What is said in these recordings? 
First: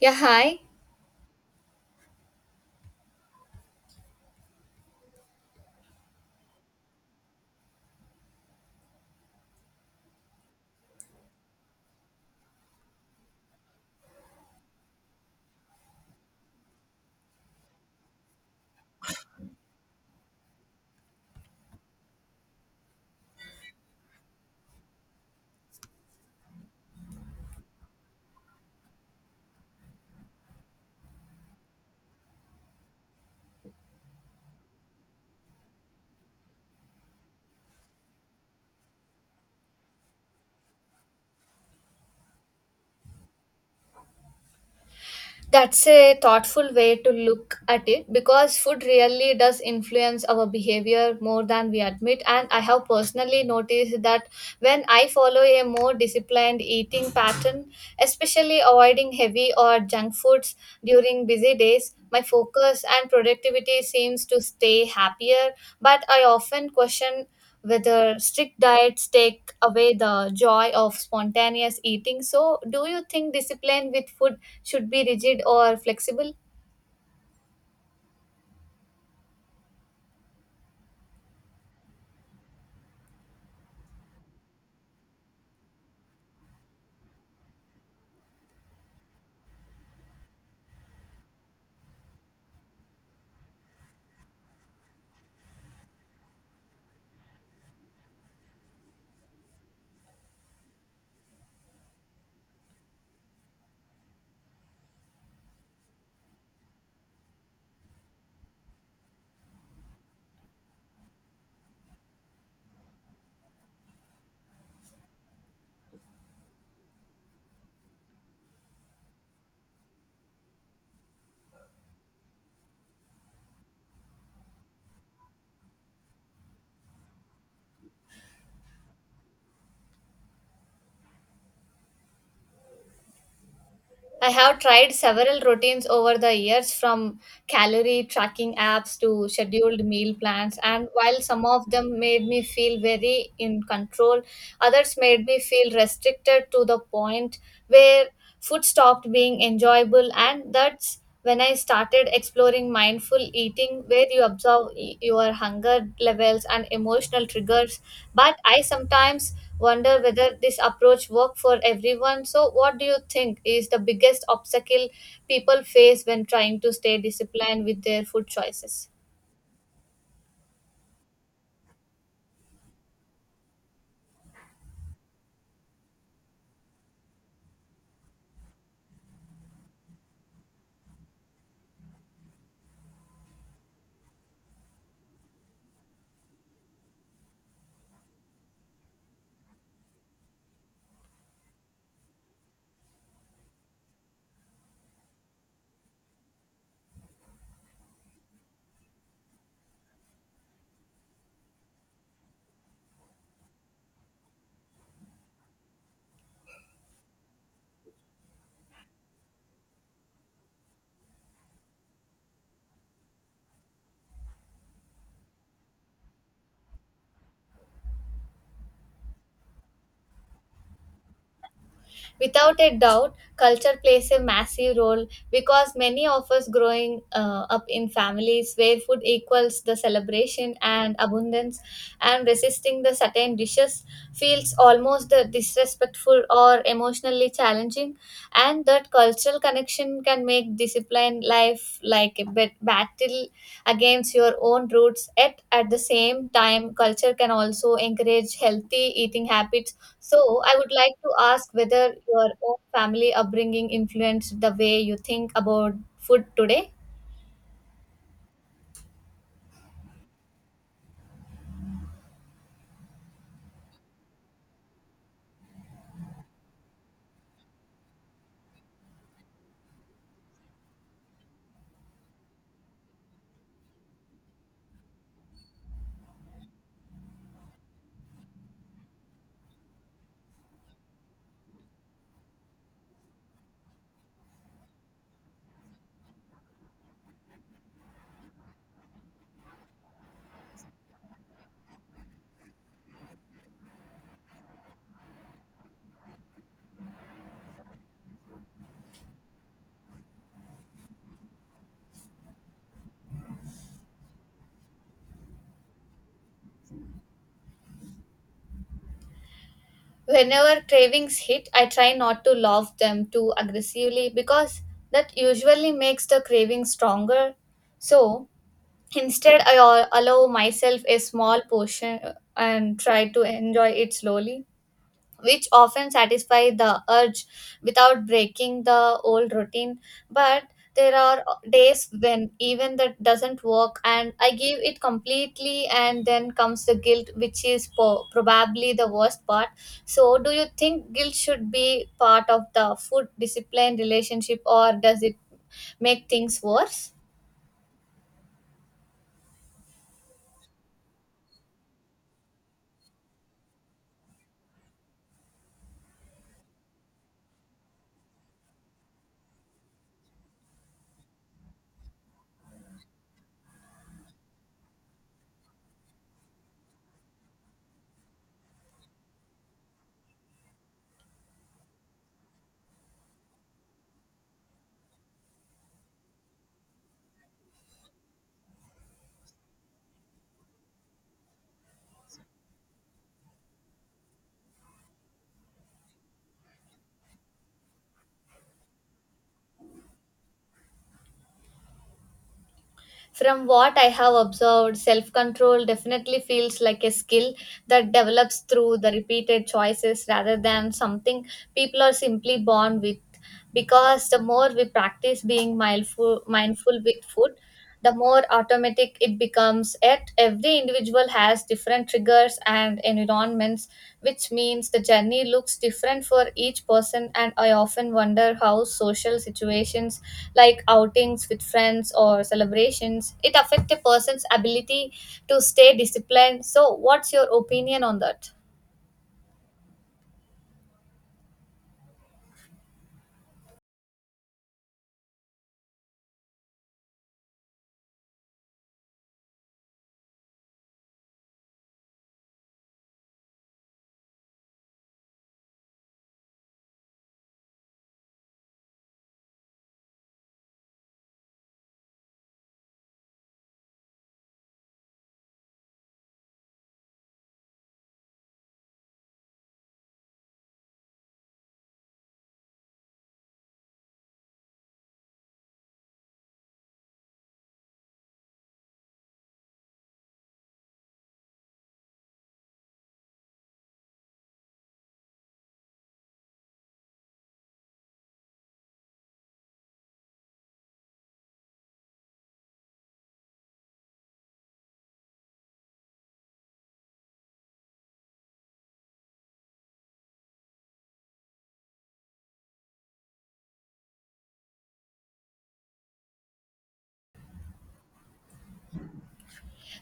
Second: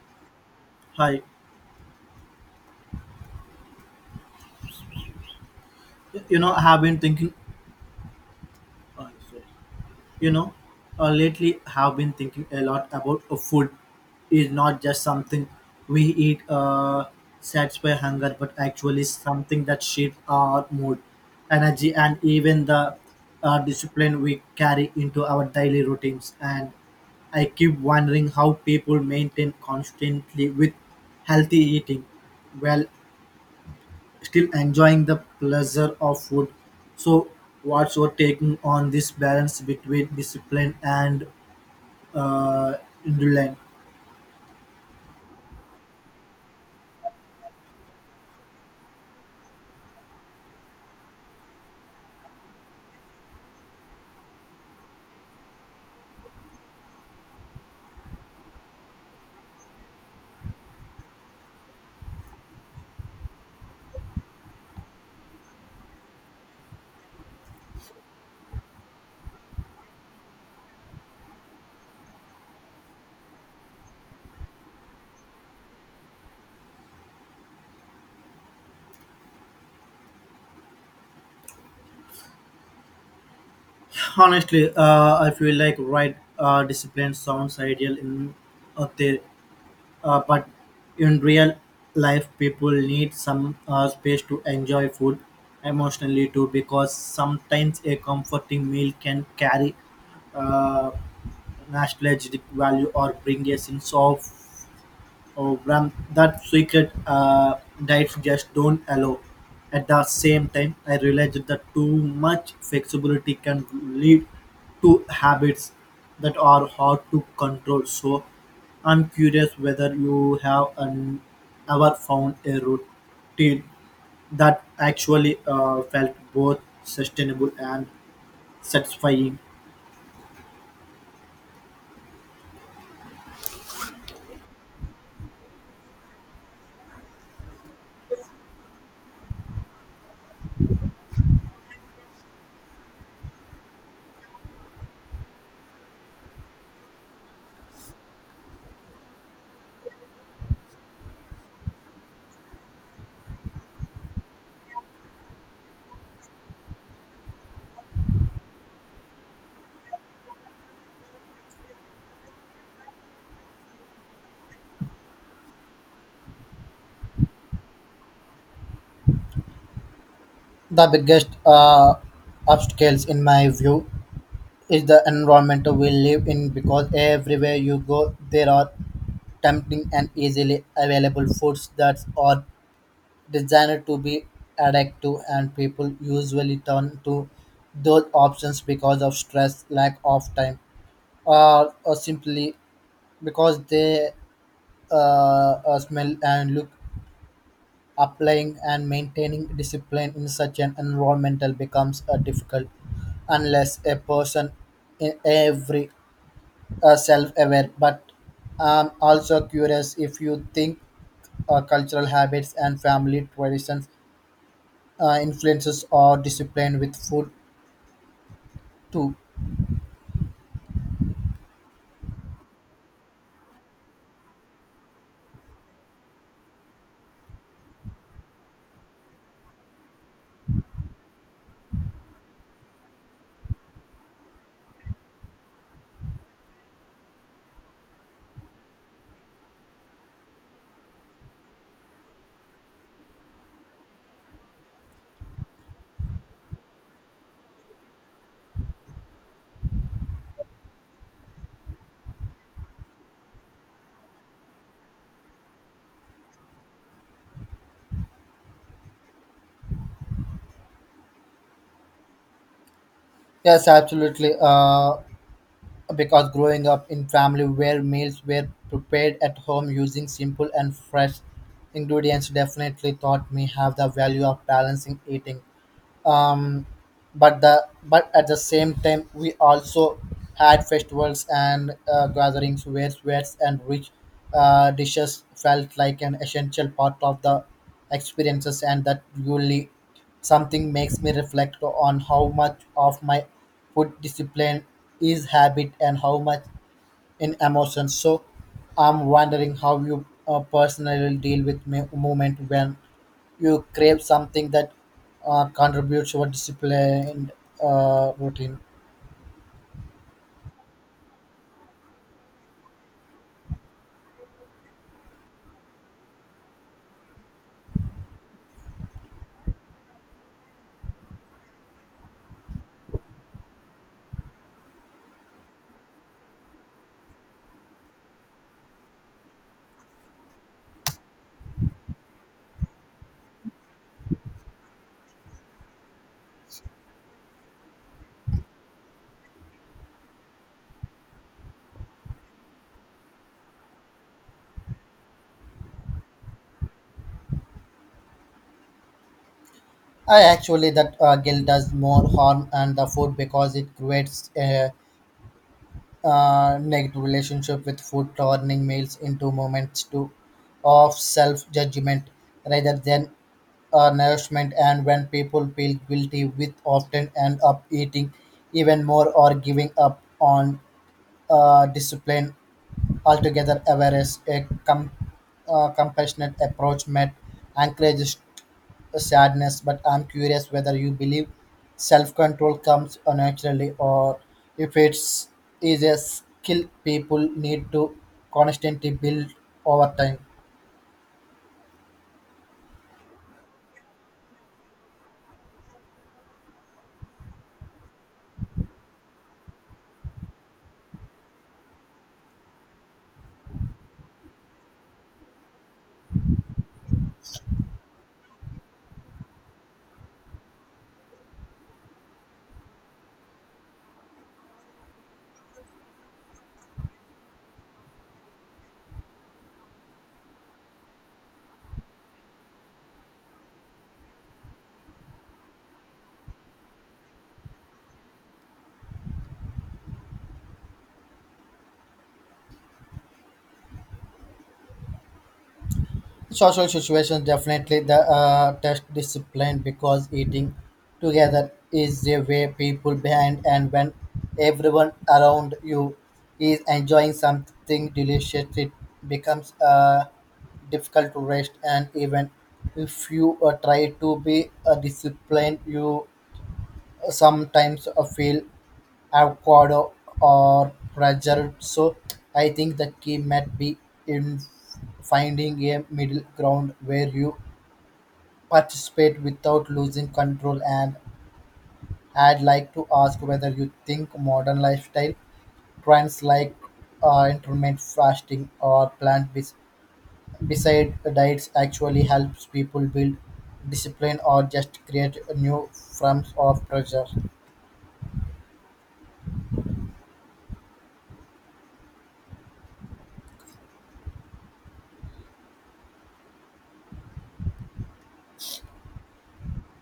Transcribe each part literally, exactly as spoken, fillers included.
Yeah, hi. Hi, you know, I have been thinking, uh, sorry. you know, uh, Lately I have been thinking a lot about uh, food. Is not just something we eat, uh, satisfy hunger, but actually something that shapes our mood, energy, and even the uh, discipline we carry into our daily routines. And I keep wondering how people maintain constantly with healthy eating. Well, still enjoying the pleasure of food. So, what's your taking on this balance between discipline and uh, indulgence? That's a thoughtful way to look at it because food really does influence our behavior more than we admit. And I have personally noticed that when I follow a more disciplined eating pattern, especially avoiding heavy or junk foods during busy days, my focus and productivity seems to stay happier. But I often question whether strict diets take away the joy of spontaneous eating. So, do you think discipline with food should be rigid or flexible? Honestly, uh, I feel like right uh, discipline sounds ideal in uh, the, uh, but in real life, people need some uh, space to enjoy food emotionally too, because sometimes a comforting meal can carry uh, nostalgic value or bring a sense of Oh, Bram, that secret uh, diets just don't allow. At the same time, I realized that too much flexibility can lead to habits that are hard to control. So, I'm curious whether you have an, ever found a routine that actually uh, felt both sustainable and satisfying. I have tried several routines over the years, from calorie tracking apps to scheduled meal plans, and while some of them made me feel very in control, others made me feel restricted to the point where food stopped being enjoyable, and that's when I started exploring mindful eating, where you observe y- your hunger levels and emotional triggers. But I sometimes wonder whether this approach works for everyone. So, what do you think is the biggest obstacle people face when trying to stay disciplined with their food choices? The biggest uh, obstacles, in my view, is the environment we live in because everywhere you go there are tempting and easily available foods that are designed to be addictive and people usually turn to those options because of stress lack of time or, or simply because they uh, uh, smell and look applying and maintaining discipline in such an environmental becomes uh, difficult unless a person in every uh, self-aware, but I'm also curious if you think uh, cultural habits and family traditions uh, influences or discipline with food too. Without a doubt, culture plays a massive role because many of us growing uh, up in families where food equals the celebration and abundance, and resisting the certain dishes feels almost uh, disrespectful or emotionally challenging, and that cultural connection can make disciplined life like a bet- battle against your own roots. Yet, at the same time, culture can also encourage healthy eating habits, so I would like to ask whether your own family upbringing influenced the way you think about food today. Yes, absolutely. Uh, because growing up in family where meals were prepared at home using simple and fresh ingredients definitely taught me have the value of balancing eating. Um, but the but at the same time we also had festivals and uh, gatherings where sweats and rich uh, dishes felt like an essential part of the experiences and that really something makes me reflect on how much of my food discipline is habit and how much in emotion. So I'm wondering how you uh, personally deal with me- moment when you crave something that uh, contributes to a disciplined uh, routine. Whenever cravings hit, I try not to love them too aggressively because that usually makes the craving stronger. So, instead, I al- allow myself a small portion uh, and try to enjoy it slowly, which often satisfy the urge without breaking the old routine. But there are days when even that doesn't work and I give it completely, and then comes the guilt, which is po- probably the worst part. So do you think guilt should be part of the food discipline relationship, or does it make things worse? I actually that uh, guilt does more harm and the food because it creates a uh, negative relationship with food, turning meals into moments to of self judgment rather than uh, nourishment. And when people feel guilty, with often end up eating even more or giving up on uh, discipline altogether, Averroes, a com- uh, compassionate approach, met Anchorage's sadness. But I'm curious whether you believe self control comes naturally or if it's is a skill people need to constantly build over time. From what I have observed, self control definitely feels like a skill that develops through the repeated choices rather than something people are simply born with. Because the more we practice being mindful, mindful with food, the more automatic it becomes at every individual has different triggers and environments, which means the journey looks different for each person. And I often wonder how social situations like outings with friends or celebrations it affect a person's ability to stay disciplined. So, what's your opinion on that? Social situations definitely the uh, test discipline because eating together is the way people behind and when everyone around you is enjoying something delicious it becomes uh, difficult to rest and even if you uh, try to be uh, disciplined you sometimes uh, feel avocado or pretzel. So I think the key might be in finding a middle ground where you participate without losing control. And I'd like to ask whether you think modern lifestyle trends like uh, intermittent fasting or plant based beside diets actually helps people build discipline or just create new forms of pressure.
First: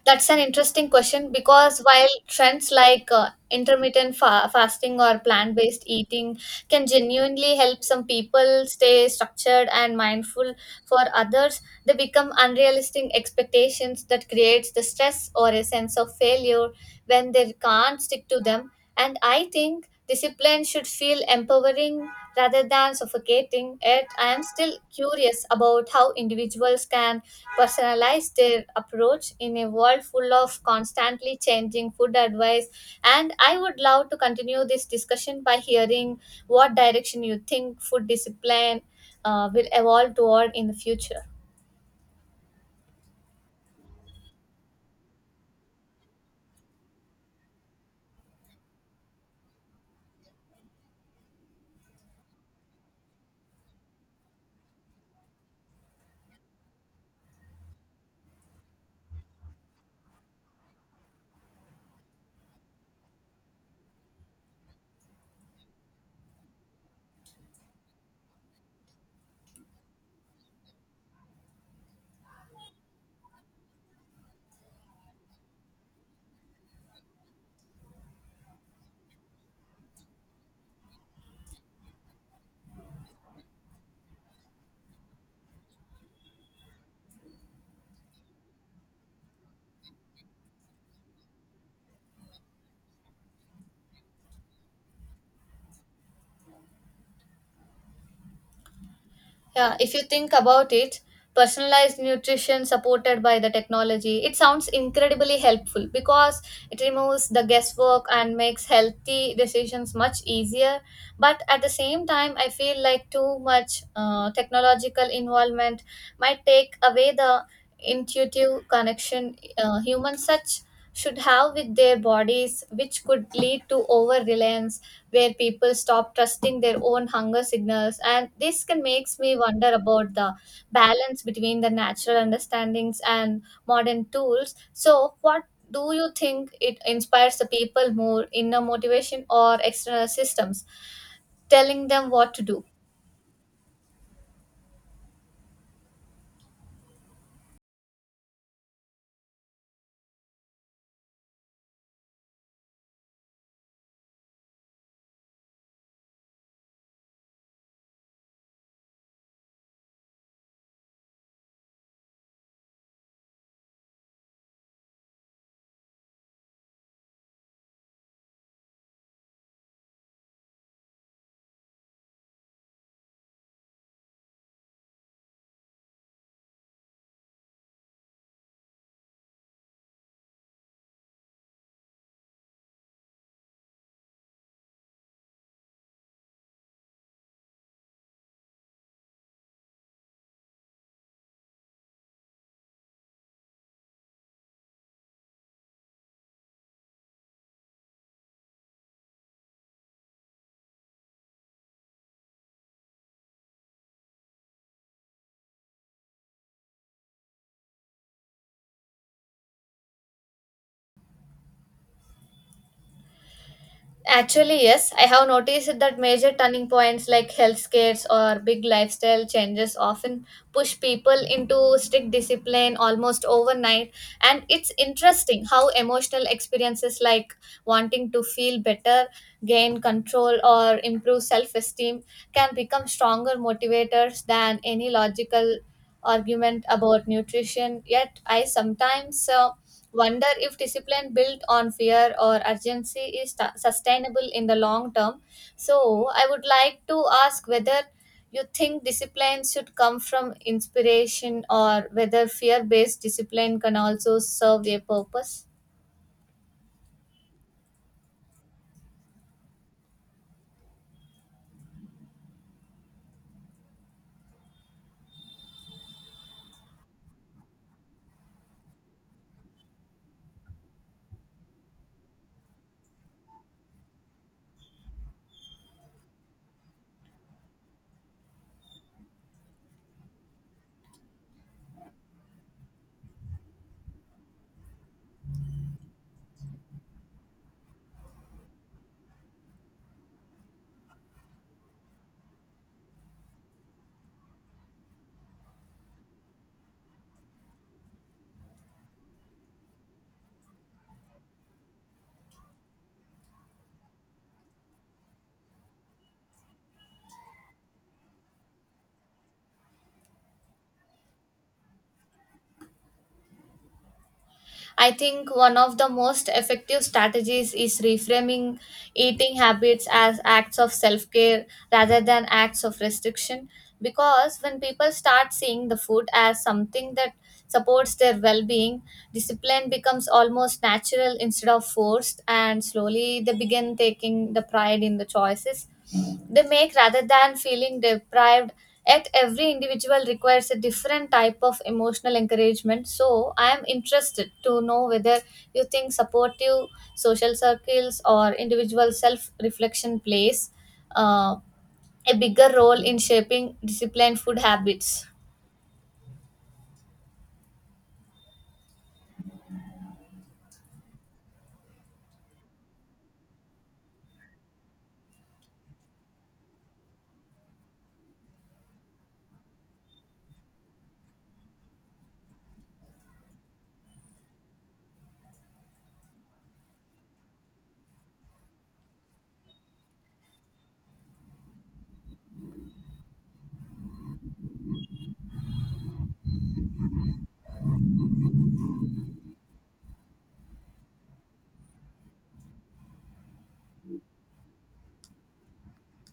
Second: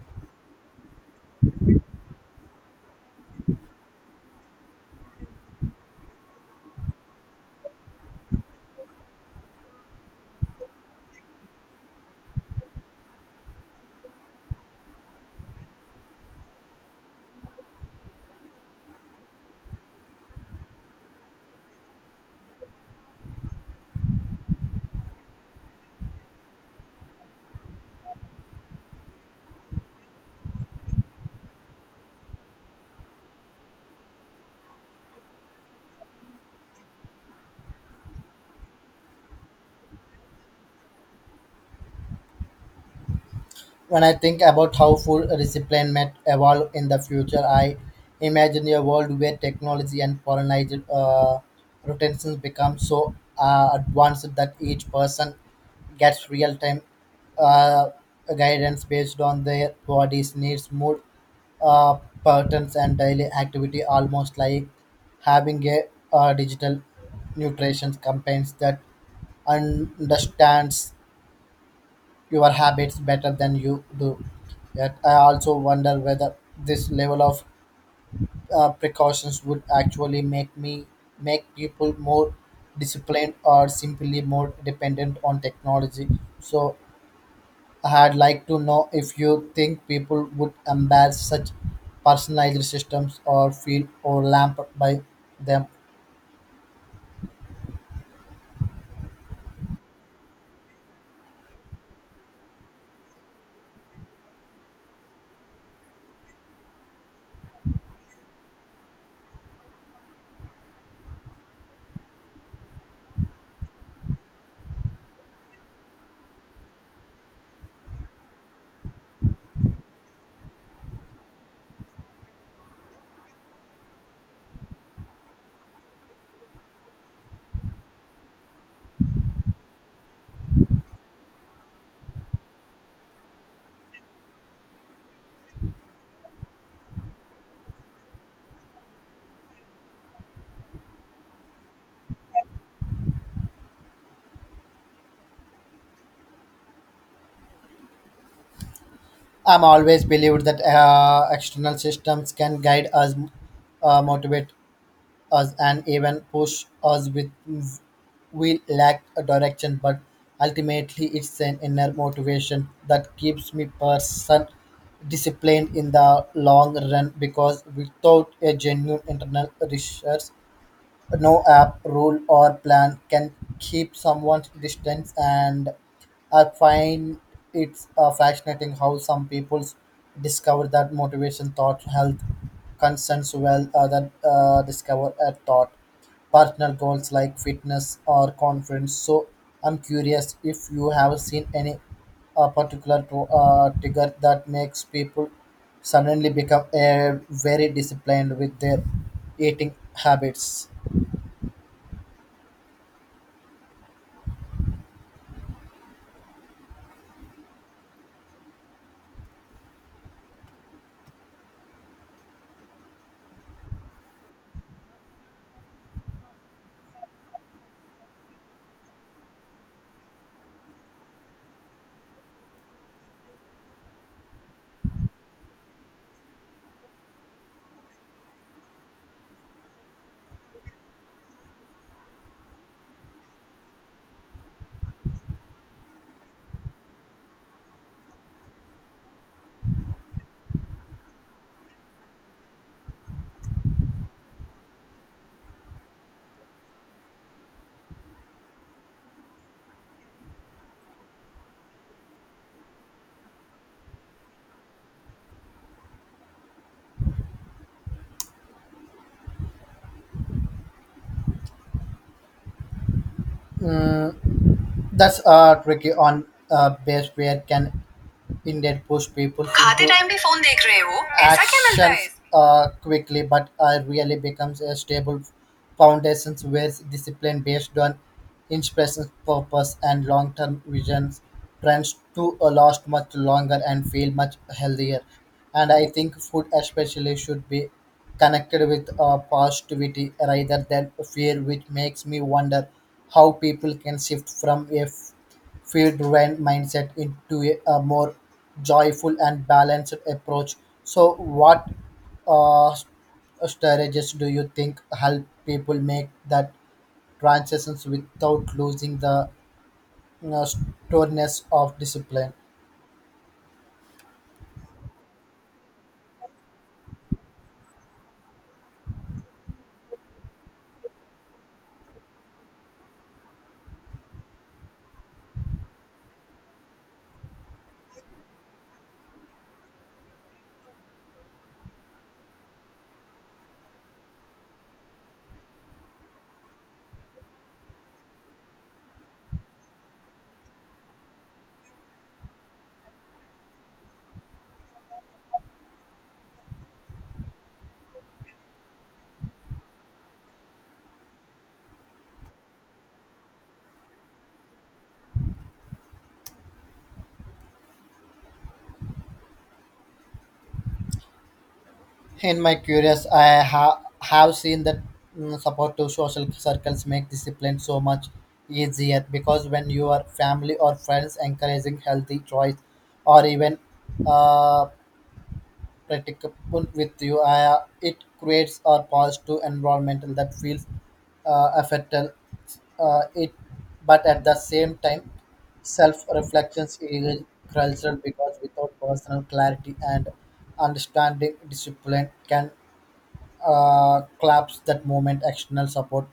That's an interesting question because while trends like uh, intermittent fa- fasting or plant based eating can genuinely help some people stay structured and mindful, for others, they become unrealistic expectations that creates the stress or a sense of failure when they can't stick to them. And I think discipline should feel empowering rather than suffocating. Yet, I am still curious about how individuals can personalize their approach in a world full of constantly changing food advice. And I would love to continue this discussion by hearing what direction you think food discipline uh, will evolve toward in the future. When I think about how food discipline might evolve in the future, I imagine a world where technology and colonized uh, rotations become so uh, advanced that each person gets real-time uh, guidance based on their body's needs, mood uh, patterns, and daily activity, almost like having a uh, digital nutrition campaigns that understands your habits better than you do. Yet I also wonder whether this level of uh, precautions would actually make me make people more disciplined or simply more dependent on technology. So I'd like to know if you think people would embrace such personalized systems or feel overwhelmed by them. Yeah, if you think about it, personalized nutrition supported by the technology, it sounds incredibly helpful because it removes the guesswork and makes healthy decisions much easier. But at the same time, I feel like too much uh, technological involvement might take away the intuitive connection uh, humans such should have with their bodies, which could lead to over reliance where people stop trusting their own hunger signals, and this can makes me wonder about the balance between the natural understandings and modern tools. So what do you think it inspires the people? More inner motivation or external systems telling them what to do? I'm always believed that uh, external systems can guide us, uh, motivate us and even push us with we lack a direction but ultimately it's an inner motivation that keeps me person disciplined in the long run because without a genuine internal research no app, rule, or plan can keep someone's distance, and I find it's uh, fascinating how some people discover that motivation, thought, health concerns, well, other uh, discover a thought, personal goals like fitness or confidence. So I'm curious if you have seen any uh, particular to, uh, trigger that makes people suddenly become uh, very disciplined with their eating habits. Actually, yes, I have noticed that major turning points like health scares or big lifestyle changes often push people into strict discipline almost overnight. And it's interesting how emotional experiences like wanting to feel better, gain control, or improve self esteem can become stronger motivators than any logical argument about nutrition. Yet, I sometimes uh, wonder if discipline built on fear or urgency is stu- sustainable in the long term. So, I would like to ask whether you think discipline should come from inspiration or whether fear based discipline can also serve a purpose. Uh, That's uh, tricky on uh, base where can Indian post people खाते into time भी phone देख रहे हो ऐसा क्या मिलता है actions uh, quickly but uh, really becomes a stable foundation where discipline based on inspiration purpose and long-term visions trends to uh, last much longer and feel much healthier. And I think food especially should be connected with uh, positivity rather than fear which makes me wonder how people can shift from a feed rent mindset into a, a more joyful and balanced approach. So, what uh, s- uh, strategies do you think help people make that transitions without losing the you know, sturdiness of discipline? I think one of the most effective strategies is reframing eating habits as acts of self care rather than acts of restriction. Because when people start seeing the food as something that supports their well being, discipline becomes almost natural instead of forced, and slowly they begin taking the pride in the choices they make rather than feeling deprived. Yet every individual requires a different type of emotional encouragement, so I am interested to know whether you think supportive social circles or individual self reflection plays uh, a bigger role in shaping disciplined food habits. In my curious, I ha- have seen that mm, support to social circles make discipline so much easier because when your family or friends encouraging healthy choice or even uh, practicable with you. I, uh, it creates a positive environment that feels uh, affected uh, it, but at the same time, self-reflections is crucial because without personal clarity and understanding, discipline can uh, collapse that moment. External support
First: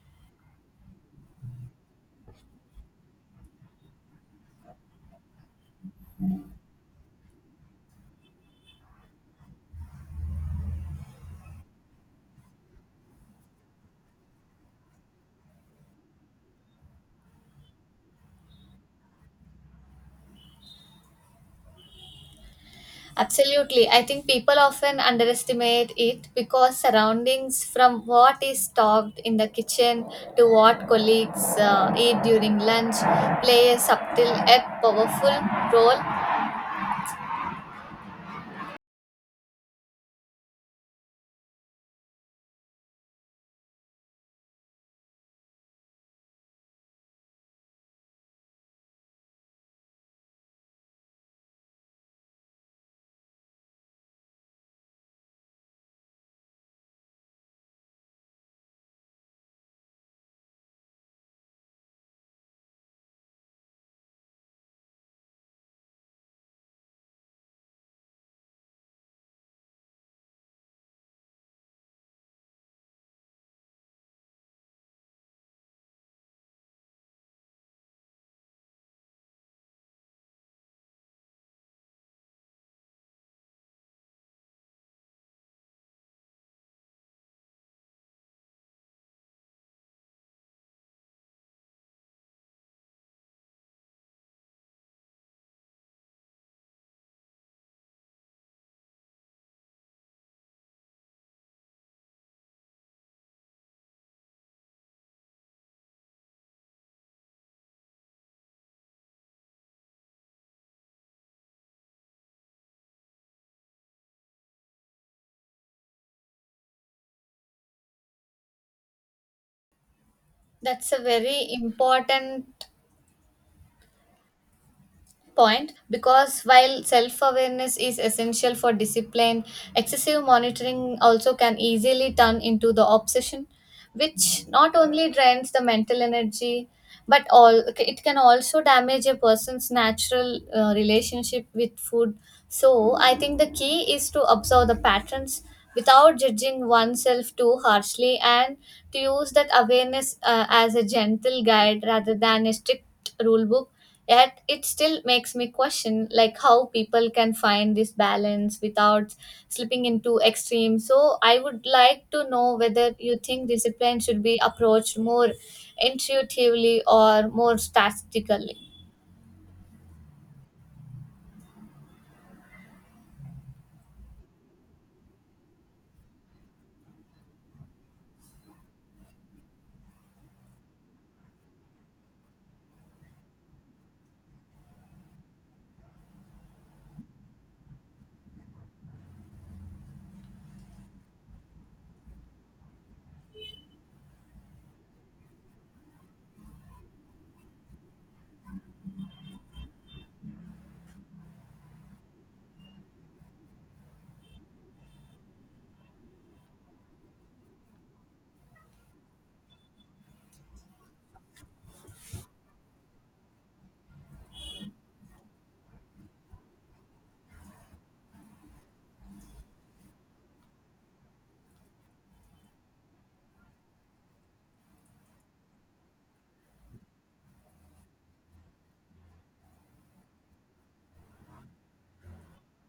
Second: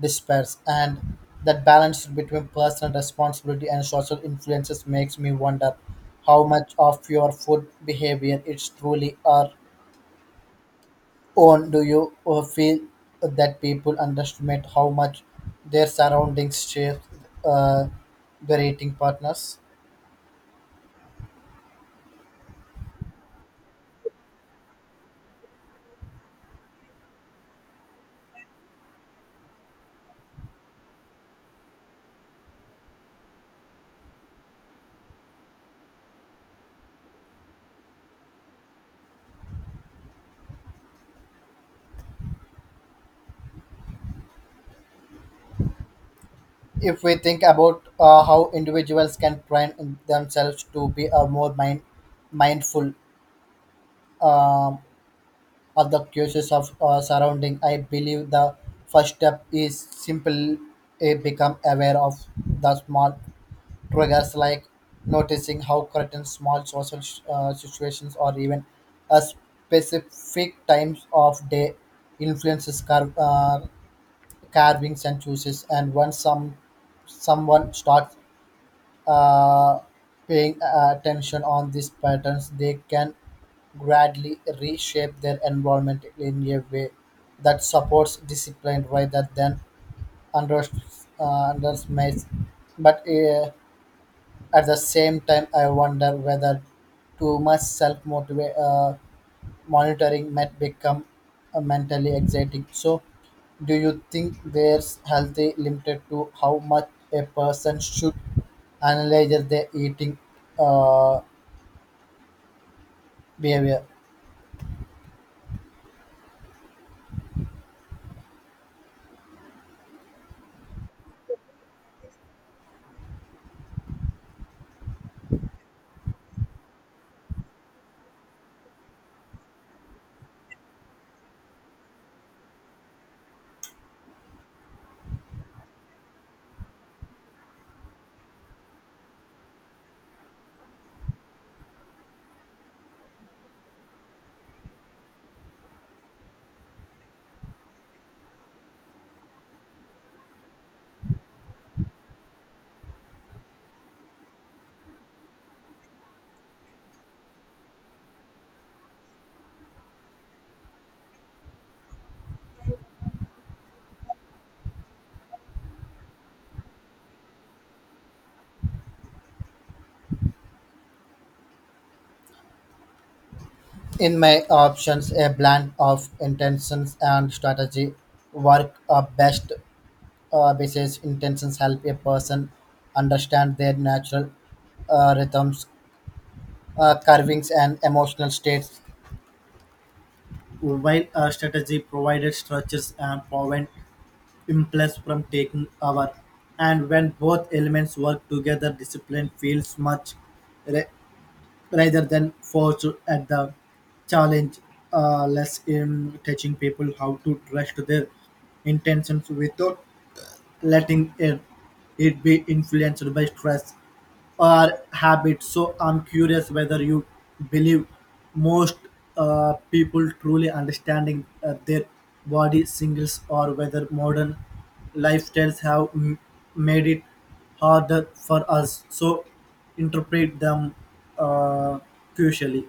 despairs, and that balance between personal responsibility and social influences makes me wonder how much of your food behavior is truly are own. Do you uh, feel that people underestimate how much their surroundings shape uh, their eating partners? Absolutely. I think people often underestimate it because surroundings, from what is stocked in the kitchen to what colleagues uh, eat during lunch, play a subtle yet powerful role. If we think about uh, how individuals can train themselves to be uh, more mind, mindful um, of the cues of uh, surrounding, I believe the first step is simple uh, become aware of the small triggers like noticing how certain small social uh, situations or even a specific times of day influences car- uh, carvings and choices. And once some someone starts uh, paying uh, attention on these patterns, they can gradually reshape their environment in a way that supports discipline rather than unders- uh, underestimates. But uh, at the same time, I wonder whether too much self uh, monitoring might become uh, mentally exciting. So, do you think there's healthy limited to how much a person should analyze their eating uh, behavior? That's a very important point because while self awareness is essential for discipline, excessive monitoring also can easily turn into the obsession, which not only drains the mental energy but all it can also damage a person's natural uh, relationship with food. So, I think the key is to observe the patterns without judging oneself too harshly and to use that awareness uh, as a gentle guide rather than a strict rule book. Yet it still makes me question like how people can find this balance without slipping into extremes. So I would like to know whether you think discipline should be approached more intuitively or more strategically. In my options, a blend of intentions and strategy work uh, best uh, basis. Intentions help a person understand their natural uh, rhythms uh, carvings and emotional states. While our strategy provided structures and prevent impulse from taking over, and when both elements work together, discipline feels much ra- rather than forced at the challenge, uh, less in teaching people how to trust their intentions without letting it, it be influenced by stress or habits. So I'm curious whether you believe most uh, people truly understanding uh, their body singles or whether modern lifestyles have m- made it harder for us. So interpret them uh, crucially.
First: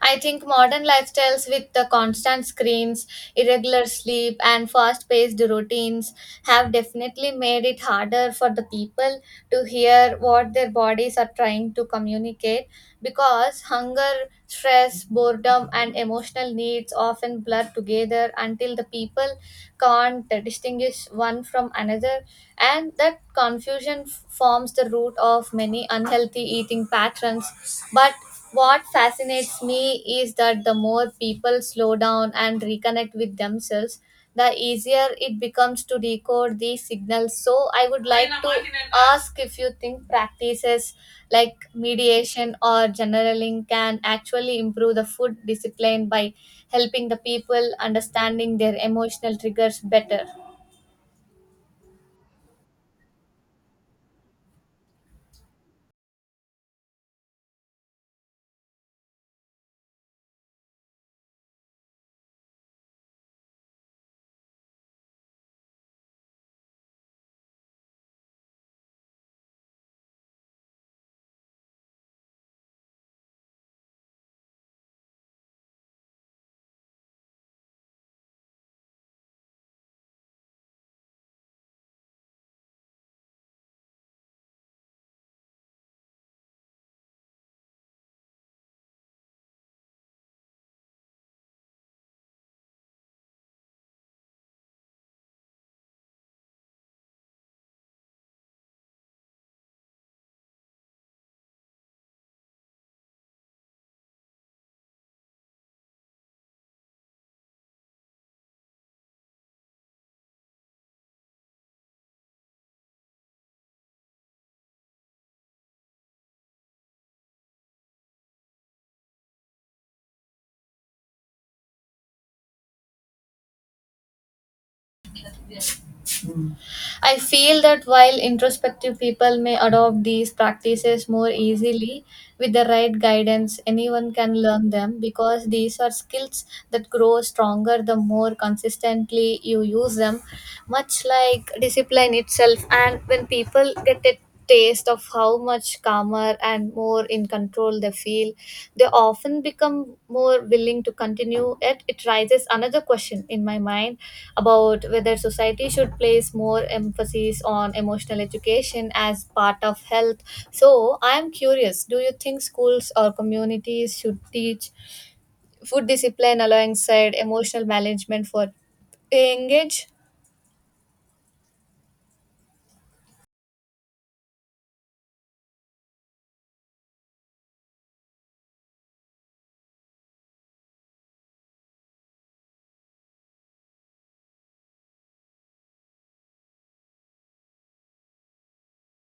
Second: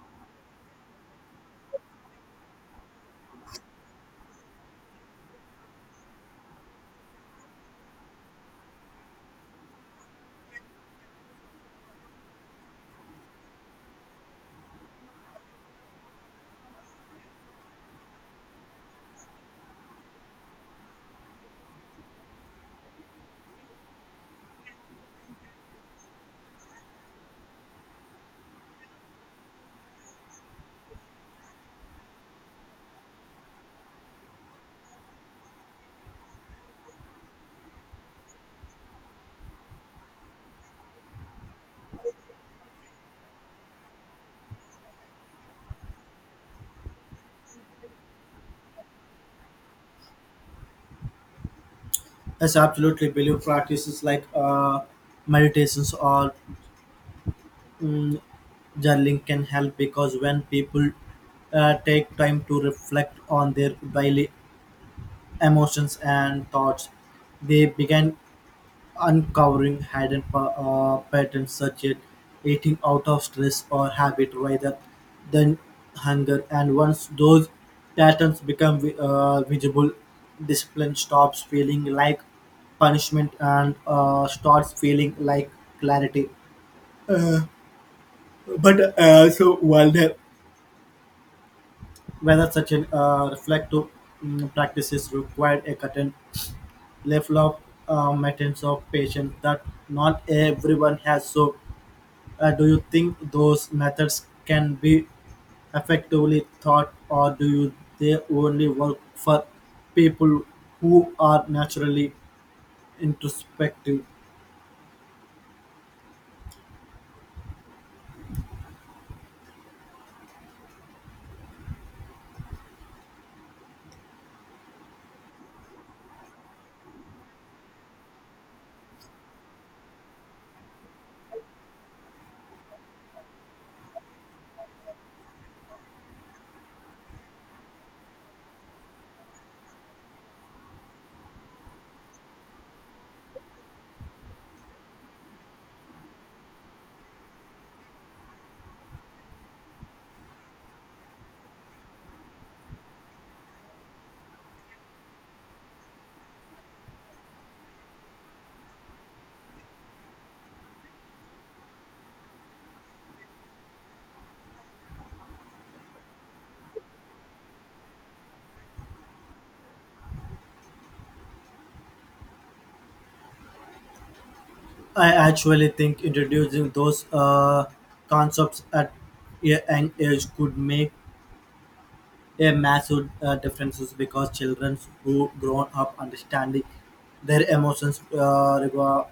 I think modern lifestyles, with the constant screens, irregular sleep, and fast paced routines, have definitely made it harder for the people to hear what their bodies are trying to communicate, because hunger, stress, boredom, and emotional needs often blur together until the people can't distinguish one from another, and that confusion f- forms the root of many unhealthy eating patterns. But what fascinates me is that the more people slow down and reconnect with themselves, the easier it becomes to decode these signals. So, I would like to ask if you think practices like mediation or generaling can actually improve the food discipline by helping the people understanding their emotional triggers better. Yes, absolutely. Believe practices like uh, meditations or mm, journaling can help because when people uh, take time to reflect on their daily emotions, and thoughts, they began uncovering hidden pa- uh, patterns such as eating out of stress or habit rather than hunger. And once those patterns become vi- uh, visible, discipline stops feeling like punishment and uh, starts feeling like clarity. Uh, but uh, So while there, whether such an uh, reflective mm, practices required a certain level of uh, maintenance of patients that not everyone has. So, uh, do you think those methods can be effectively taught, or do you they only work for people who are naturally introspective? I feel that while introspective people may adopt these practices more easily, with the right guidance, anyone can learn them because these are skills that grow stronger the more consistently you use them, much like discipline itself. And when people get a taste of how much calmer and more in control they feel, they often become more willing to continue. Yet it raises another question in my mind about whether society should place more emphasis on emotional education as part of health. So, I am curious, do you think schools or communities should teach food discipline alongside emotional management for engage? I actually think introducing those uh, concepts at a young age could make a massive uh, difference because children who grown up understanding their emotions, uh, rego-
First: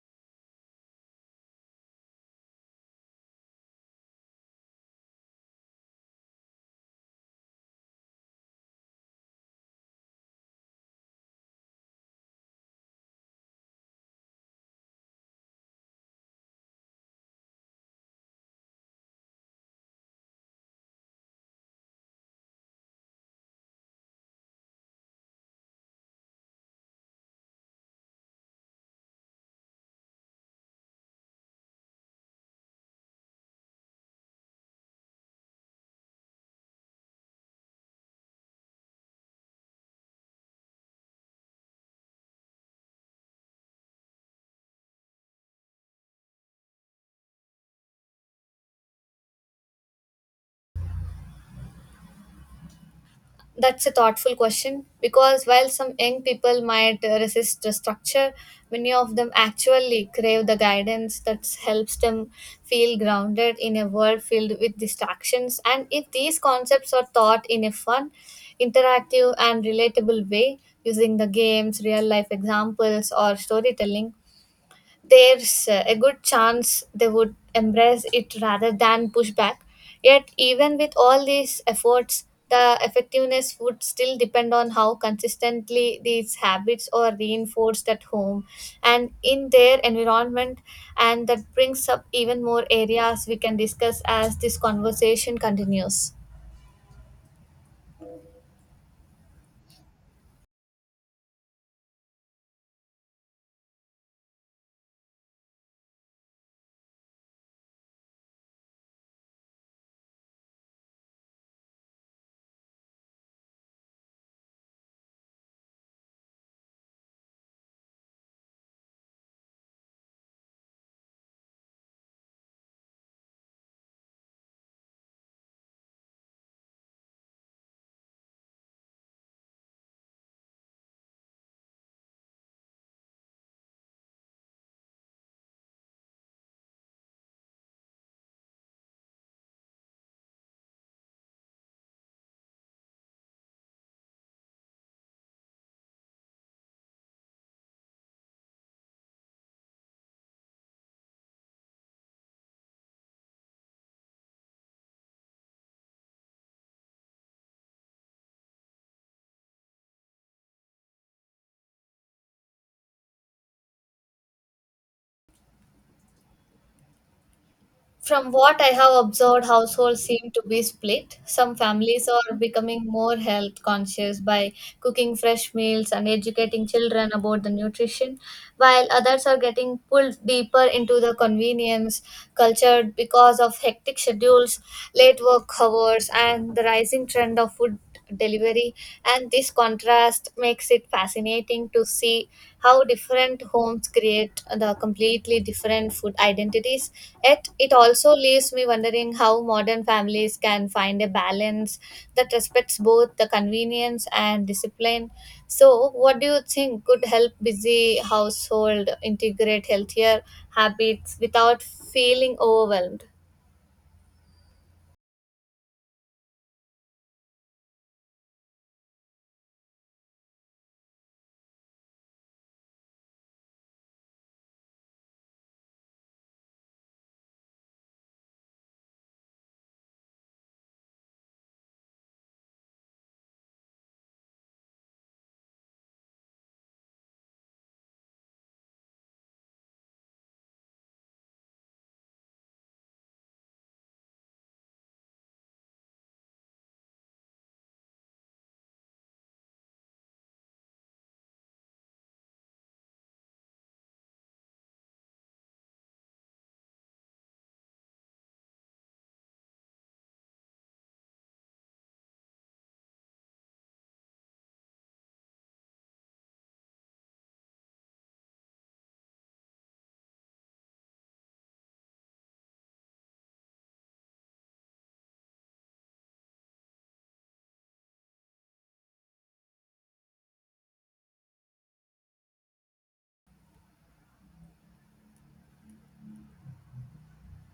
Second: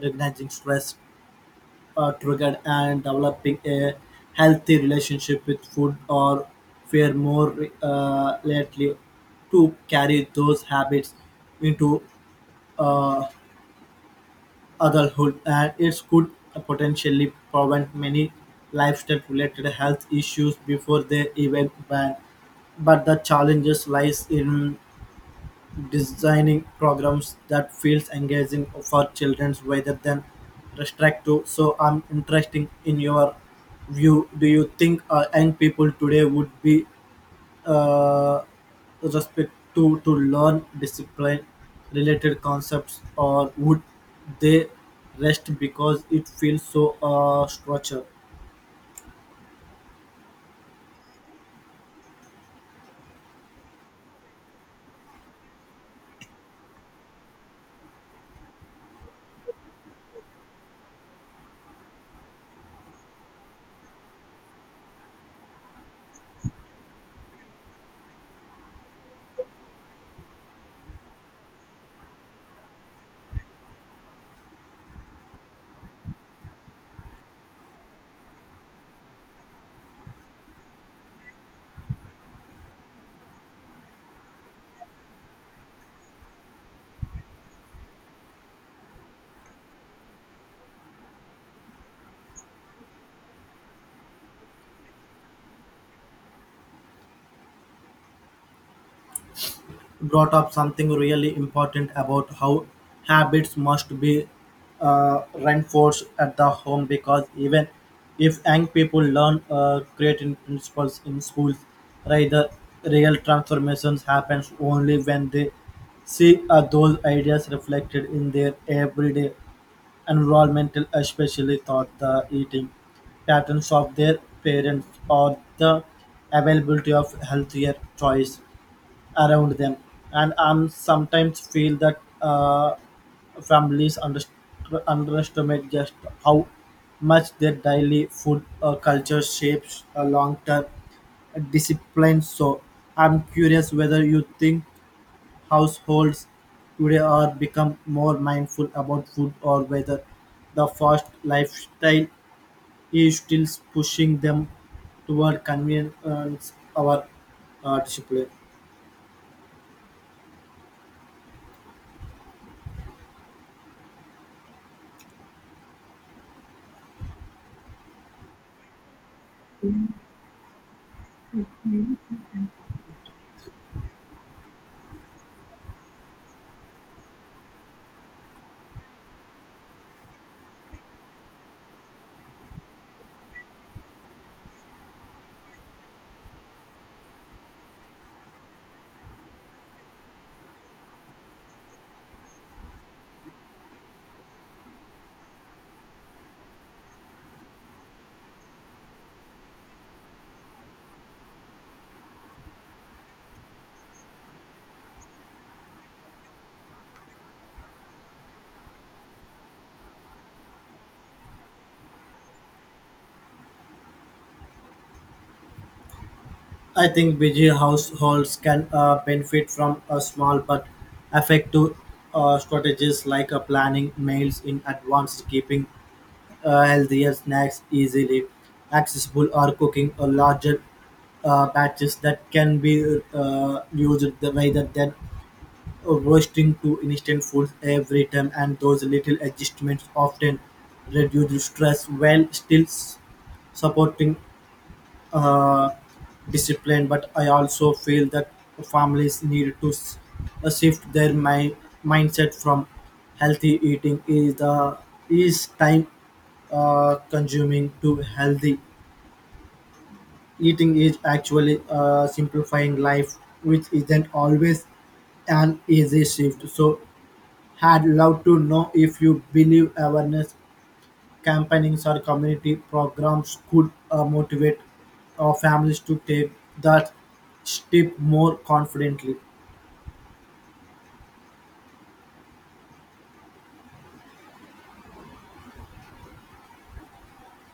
recognizing stress uh, triggered, and developing a healthy relationship with food or fare more uh, likely to carry those habits into uh, adulthood, and it could potentially prevent many lifestyle-related health issues before they even ban but the challenges lies in designing programs that feels engaging for children rather than restrictive. So I'm interested in your view. Do you think uh, young people today would be uh, respect to to learn discipline related concepts, or would they rest because it feels so uh, structured? That's a thoughtful question because while some young people might uh, resist the structure, many of them actually crave the guidance that helps them feel grounded in a world filled with distractions. And if these concepts are taught in a fun, interactive, and relatable way using the games, real life examples, or storytelling, there's uh, a good chance they would embrace it rather than push back. Yet, even with all these efforts, the effectiveness would still depend on how consistently these habits are reinforced at home and in their environment. And that brings up even more areas we can discuss as this conversation continues. Brought up something really important about how habits must be uh, reinforced at the home because even if young people learn uh, creating principles in schools, right, the real transformations happens only when they see uh, those ideas reflected in their everyday environmental, especially thought the eating patterns of their parents or the availability of healthier choice around them, and I sometimes feel that uh, families underst- underestimate just how much their daily food uh, culture shapes a long-term discipline. So I'm curious whether you think households today are become more mindful about food or whether the fast lifestyle is still pushing them toward convenience or uh, discipline. From what I have observed, households seem to be split. Some families are becoming more health conscious by cooking fresh meals and educating children about the nutrition, while others are getting pulled deeper into the convenience culture because of hectic schedules, late work hours, and the rising trend of food delivery. And this contrast makes it fascinating to see how different homes create the completely different food identities. Yet it also leaves me wondering how modern families can find a balance that respects both the convenience and discipline. So what do you think could help busy household integrate healthier habits without feeling overwhelmed? I think busy households can uh, benefit from a small but effective uh, strategies like uh, planning meals in advance, keeping uh, healthier snacks easily accessible, or cooking a larger uh, batches that can be uh, used the way that then roasting to instant foods every time, and those little adjustments often reduce stress while still s- supporting uh, discipline, but I also feel that families need to s- uh, shift their mi- mindset from healthy eating is the is time uh, consuming to healthy eating is actually uh, simplifying life, which isn't always an easy shift. So, had loved to know if you believe awareness Campaignings or community programs could uh, motivate uh, families to take that step more confidently.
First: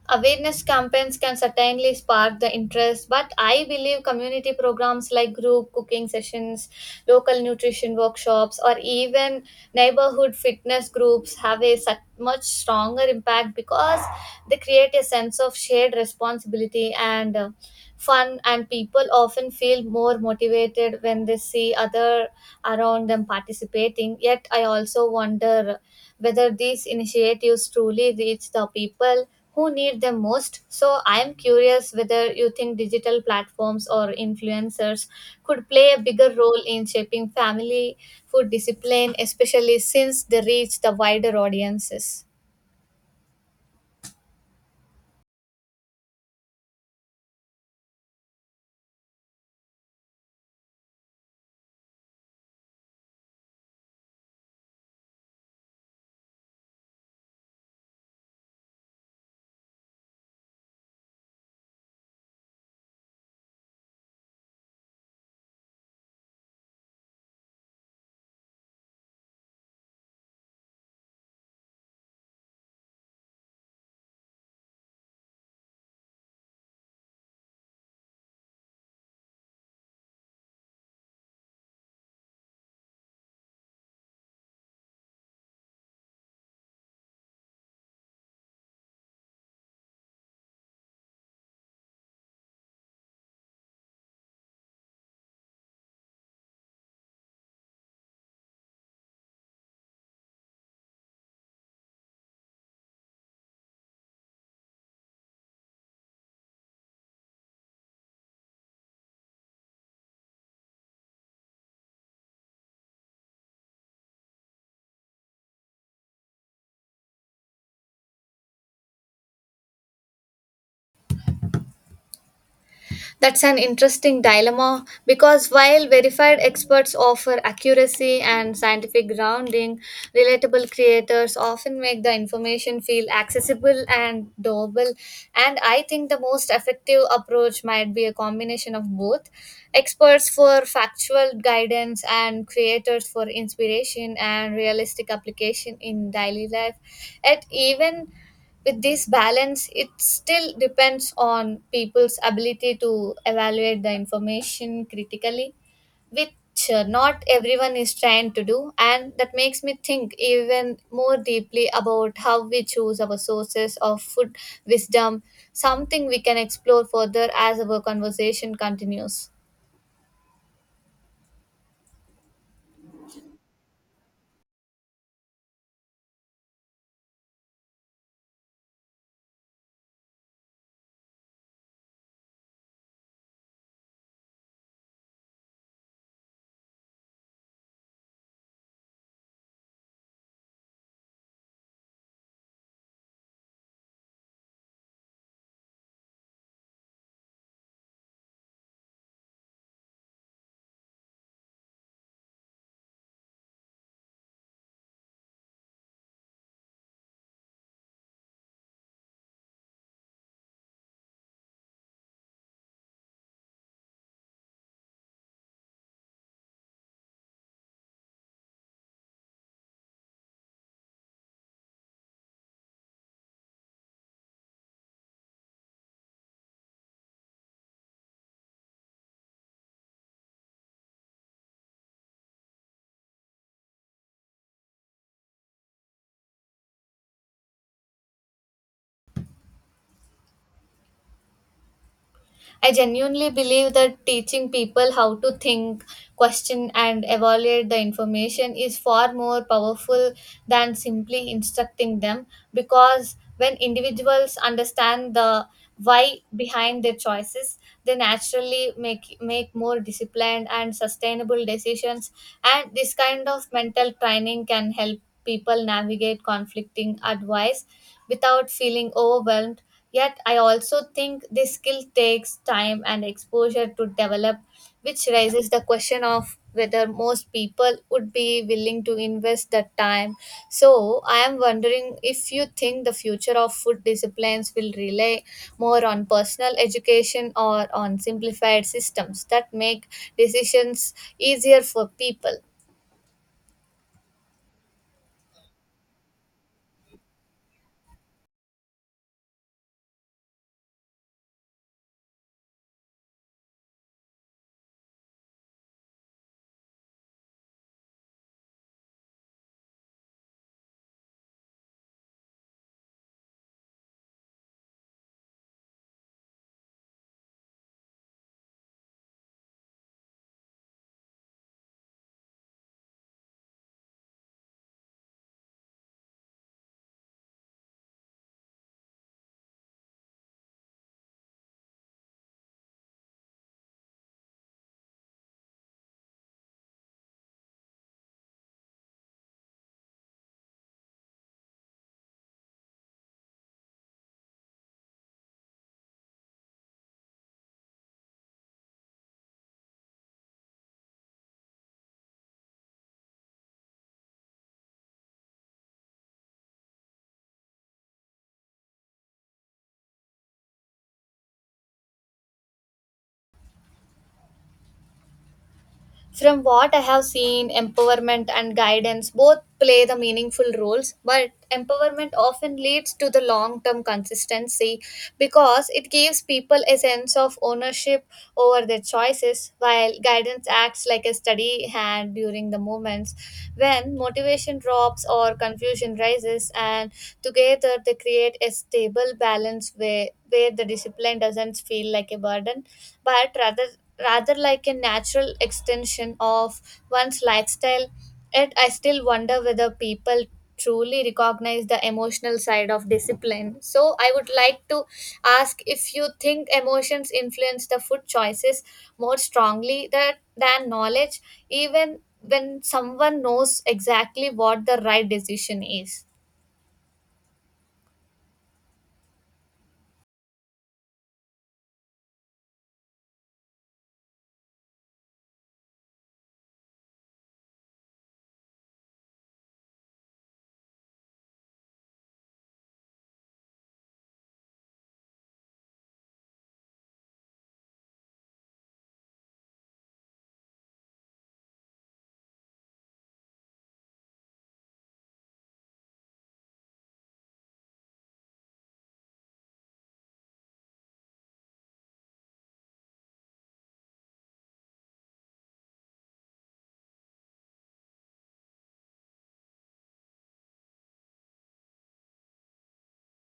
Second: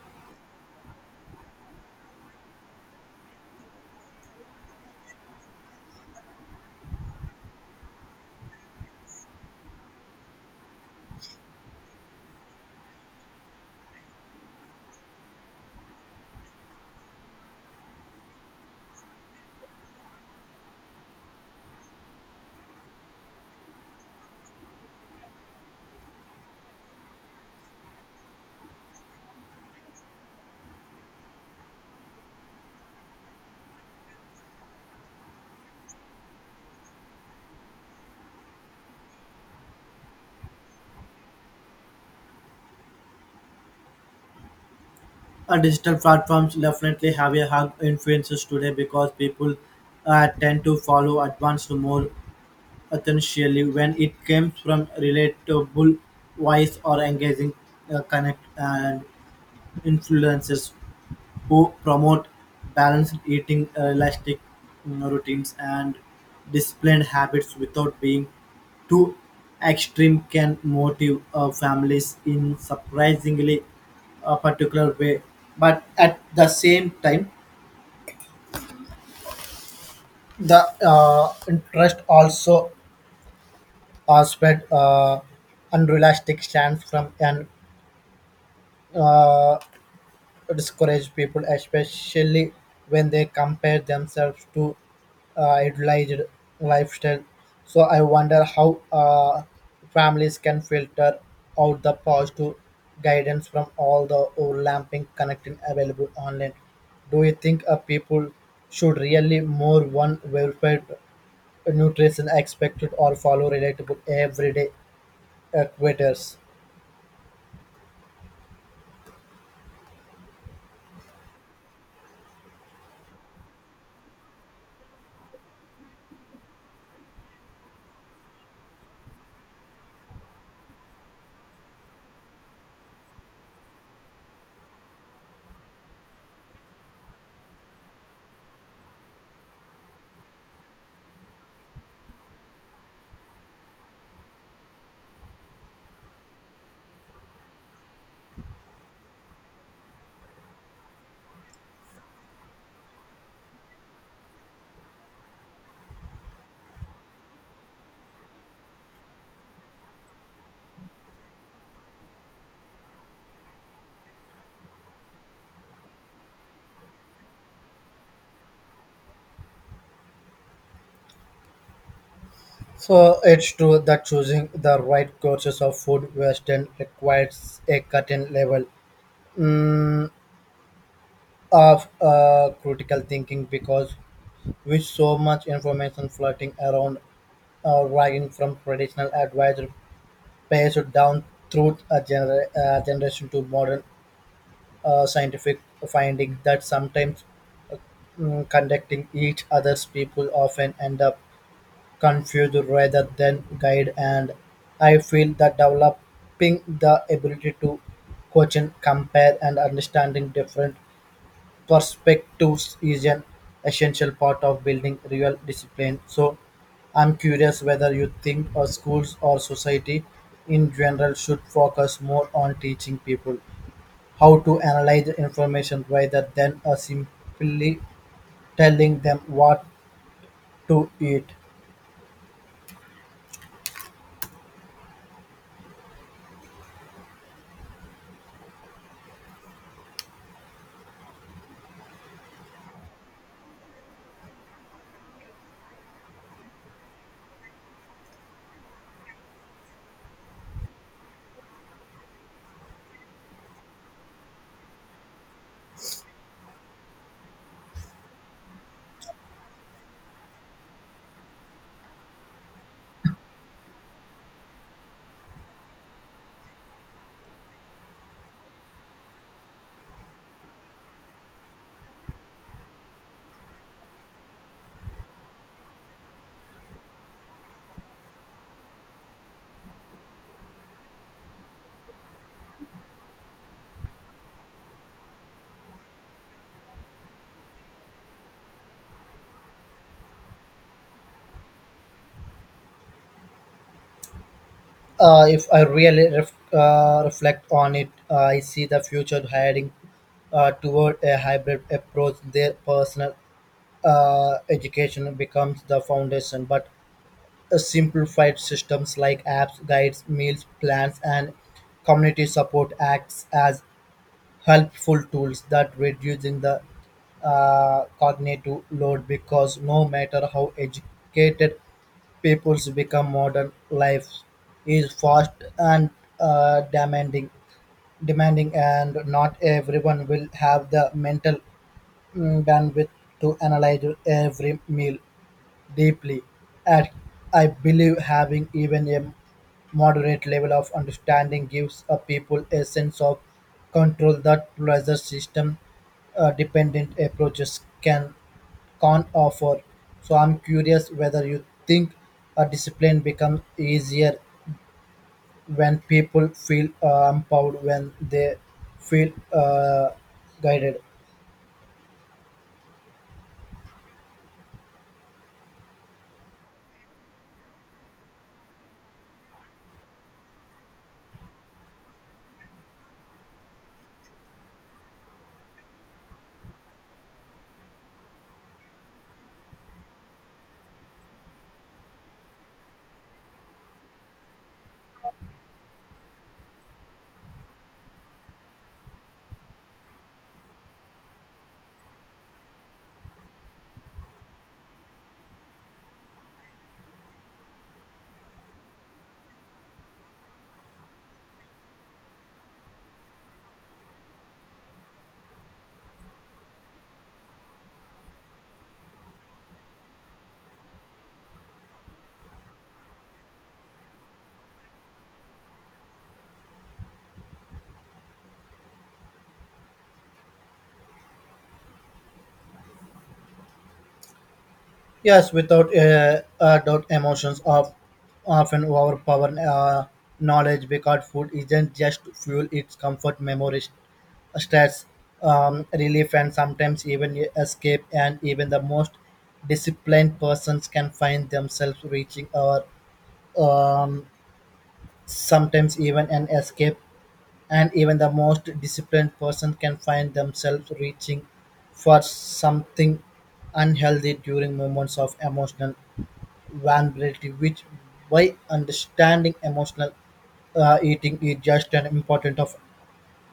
Awareness campaigns can certainly spark the interest, but I believe community programs like group cooking sessions, local nutrition workshops, or even neighborhood fitness groups have a such much stronger impact because they create a sense of shared responsibility and uh, fun, and people often feel more motivated when they see other around them participating. Yet, I also wonder whether these initiatives truly reach the people who need them most. So, I am curious whether you think digital platforms or influencers could play a bigger role in shaping family food discipline, especially since they reach the wider audiences. Uh, digital platforms definitely have a hug influences today because people uh, tend to follow advanced more essentially when it comes from relatable voice or engaging uh, connect and influences who promote balanced eating, realistic routines, and disciplined habits without being too extreme can motive uh, families in surprisingly a particular way. But at the same time, the uh, interest also are spread uh, unrealistic stance from an uh, discourage people, especially when they compare themselves to uh, idealized lifestyle. So I wonder how uh, families can filter out the positive guidance from all the overlapping content available online. Do you think uh, people should really more one verified nutrition expected or follow relatable everyday equators? That's an interesting dilemma because while verified experts offer accuracy and scientific grounding, relatable creators often make the information feel accessible and doable. And I think the most effective approach might be a combination of both experts for factual guidance and creators for inspiration and realistic application in daily life. Yet, even with this balance it still depends on people's ability to evaluate the information critically, which uh, not everyone is trained to do, and that makes me think even more deeply about how we choose our sources of food wisdom, something we can explore further as our conversation continues. So it's true that choosing the right courses of food western requires a certain level, mm, of uh, critical thinking because with so much information floating around, uh, varying from traditional advisor passed down through a gener- uh, generation to modern uh, scientific finding that sometimes mm, conducting each other's people often end up confuse rather than guide, and I feel that developing the ability to question, compare and understanding different perspectives is an essential part of building real discipline. So I'm curious whether you think our schools or society in general should focus more on teaching people how to analyze information rather than uh, simply telling them what to eat. I genuinely believe that teaching people how to think, question, and evaluate the information is far more powerful than simply instructing them, because when individuals understand the why behind their choices, they naturally make, make more disciplined and sustainable decisions. And this kind of mental training can help people navigate conflicting advice without feeling overwhelmed. Yet, I also think this skill takes time and exposure to develop, which raises the question of whether most people would be willing to invest that time. So, I am wondering if you think the future of food disciplines will rely more on personal education or on simplified systems that make decisions easier for people. Uh, if I really ref- uh, reflect on it, uh, I see the future heading uh, toward a hybrid approach. Their personal uh, education becomes the foundation, but a simplified systems like apps, guides, meals plans, and community support acts as helpful tools that reducing the uh, cognitive load because no matter how educated people's become, modern life is fast and uh, demanding demanding, and not everyone will have the mental mm, bandwidth to analyze every meal deeply, and I believe having even a moderate level of understanding gives a people a sense of control that pleasure system uh, dependent approaches can can offer. So I'm curious whether you think a discipline becomes easier when people feel uh, empowered, when they feel uh, guided. From what I have seen, empowerment and guidance both play the meaningful roles, but empowerment often leads to the long term consistency because it gives people a sense of ownership over their choices, while guidance acts like a steady hand during the moments when motivation drops or confusion rises, and together they create a stable balance where, where the discipline doesn't feel like a burden but rather rather like a natural extension of one's lifestyle. Yet I still wonder whether people truly recognize the emotional side of discipline. So I would like to ask if you think emotions influence the food choices more strongly that, than knowledge, even when someone knows exactly what the right decision is. Yes, without uh, uh, doubt, emotions of often overpower uh, knowledge because food isn't just fuel; it's comfort, memories, stress, um, relief, and sometimes even e, escape. And even the most disciplined persons can find themselves reaching or um, sometimes even an escape, and even the most disciplined person can find themselves reaching for something unhealthy during moments of emotional vulnerability, which by understanding emotional uh, eating is just as important of,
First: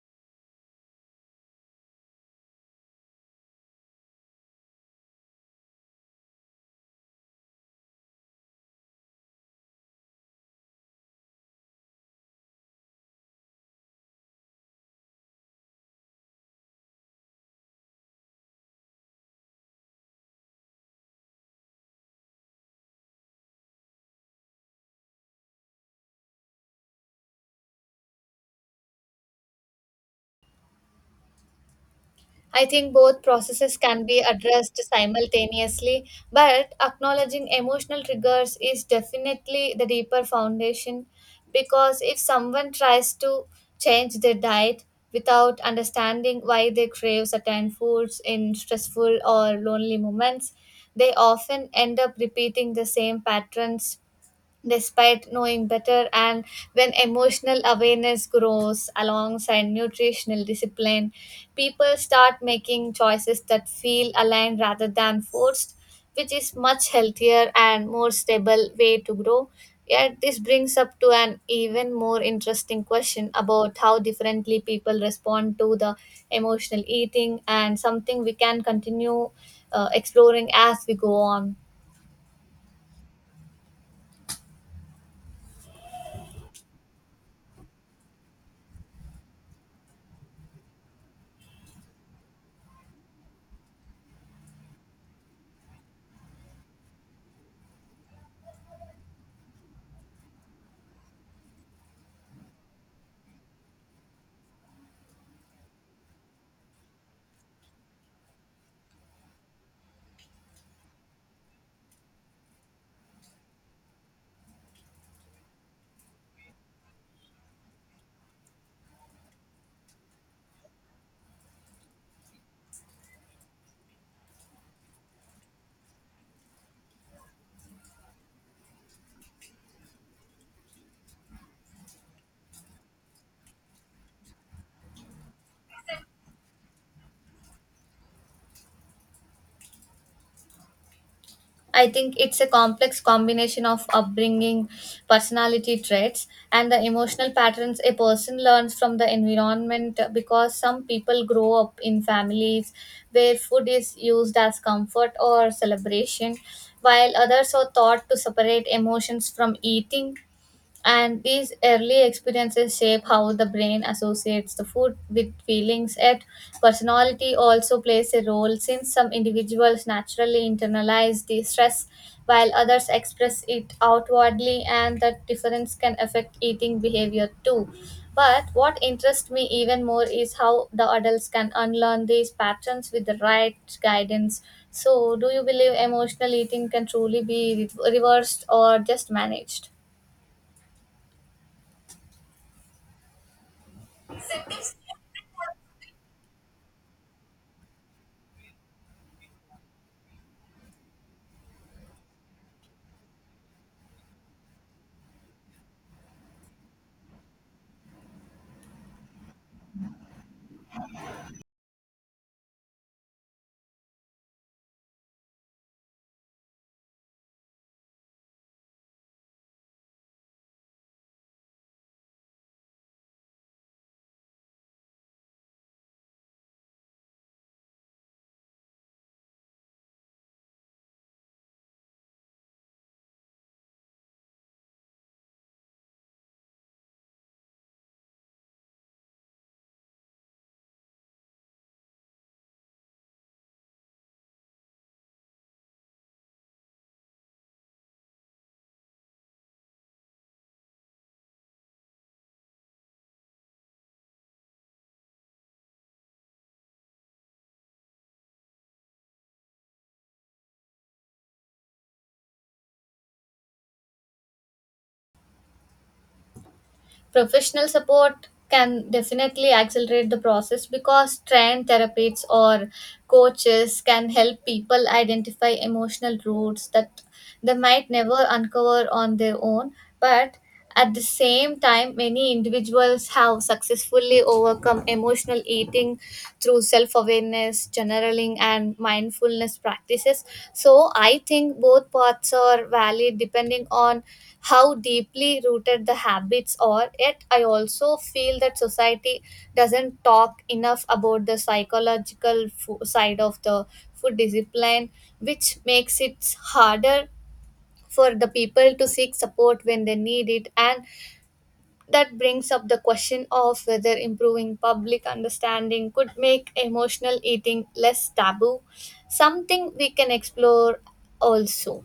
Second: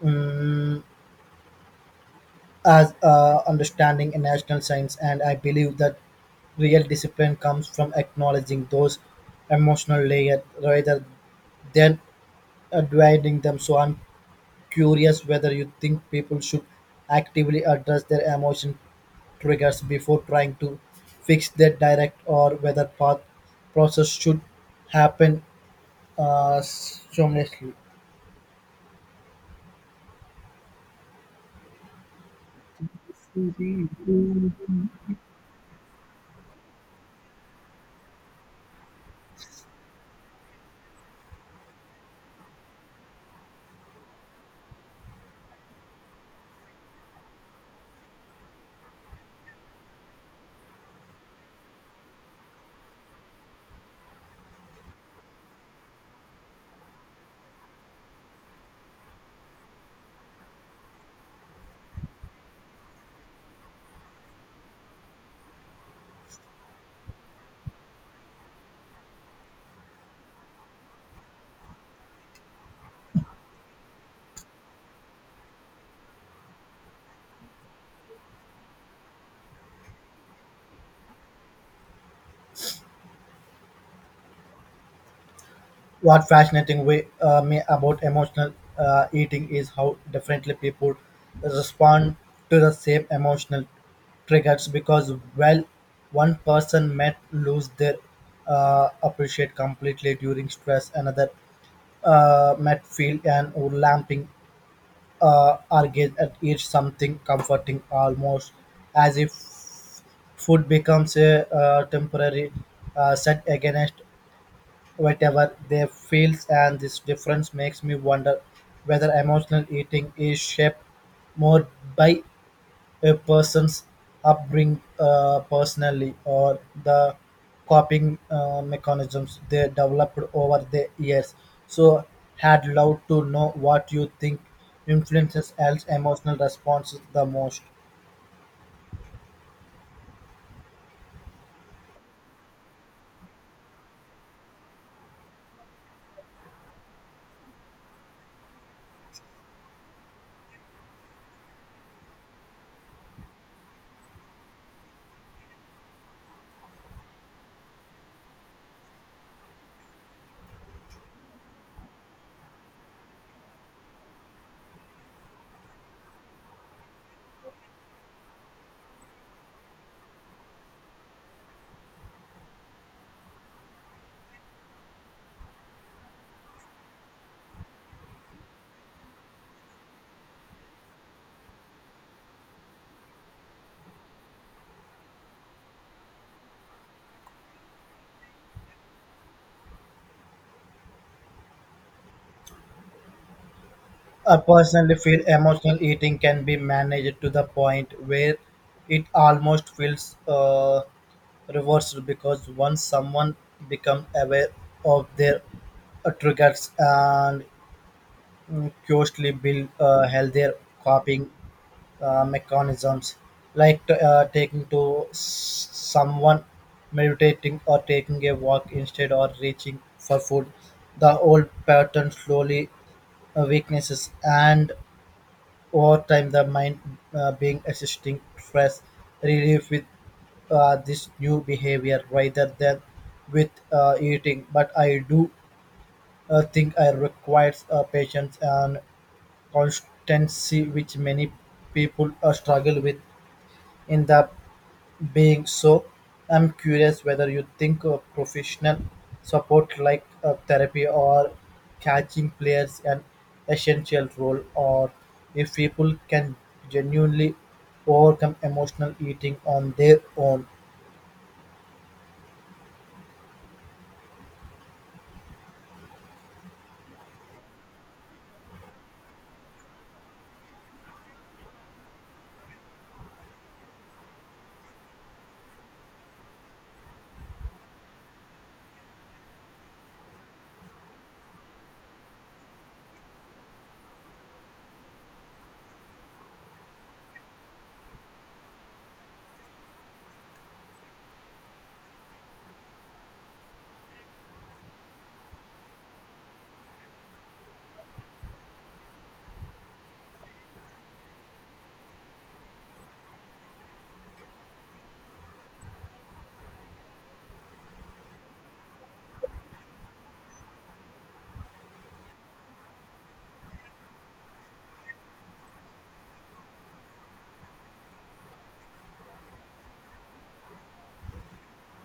um, as uh, understanding in national science, and I believe that real discipline comes from acknowledging those emotional layers rather than uh, dividing them. So curious whether you think people should actively address their emotion triggers before trying to fix their direct or whether path process should happen uh, seamlessly. I think both processes can be addressed simultaneously, but acknowledging emotional triggers is definitely the deeper foundation, because if someone tries to change their diet without understanding why they crave certain foods in stressful or lonely moments, they often end up repeating the same patterns despite knowing better. And when emotional awareness grows alongside nutritional discipline, people start making choices that feel aligned rather than forced, which is much healthier and more stable way to grow. Yet this brings up to an even more interesting question about how differently people respond to the emotional eating, and something we can continue uh, exploring as we go on. What fascinating way uh, me about emotional uh, eating is how differently people respond to the same emotional triggers because, well, one person might lose their uh, appreciate completely during stress, another Uh, Matfield and Lamping uh, engage at each something comforting, almost as if food becomes a uh, temporary uh, set against whatever they feel, and this difference makes me wonder whether emotional eating is shaped more by a person's upbringing uh, personally or the coping uh, mechanisms they developed over the years. So, had love to know what you think influences else emotional responses the most. I think it's a complex combination of upbringing, personality traits, and the emotional patterns a person learns from the environment, because some people grow up in families where food is used as comfort or celebration, while others are taught to separate emotions from eating, and these early experiences shape how the brain associates the food with feelings. Yet, personality also plays a role since some individuals naturally internalize the stress while others express it outwardly, and that difference can affect eating behavior too. But what interests me even more is how the adults can unlearn these patterns with the right guidance. So, do you believe emotional eating can truly be re- reversed or just managed? I personally feel emotional eating can be managed to the point where it almost feels uh, reversed because once someone becomes aware of their uh, triggers and mm, curiously build uh, healthier coping uh, mechanisms, like t- uh, taking to s- someone, meditating, or taking a walk instead or reaching for food. The old pattern slowly uh, weaknesses, and over time, the mind uh, being assisting stress relief with uh, this new behavior rather than with uh, eating. But I do uh, think I requires uh, patience and constancy, which many people uh, struggle with in the being. So I'm curious whether you think uh, professional support like uh, therapy or catching players an essential role or if people can genuinely overcome emotional eating on their own. Professional support can definitely accelerate the process because trained therapists or coaches can help people identify emotional roots that they might never uncover on their own. But at the same time, many individuals have successfully overcome emotional eating through self awareness awareness, journaling, and mindfulness practices. So I think both paths are valid depending on how deeply rooted the habits are. Yet I also feel that society doesn't talk enough about the psychological fo- side of the food discipline, which makes it harder for the people to seek support when they need it, and that brings up the question of whether improving public understanding could make emotional eating less taboo, something we can explore also.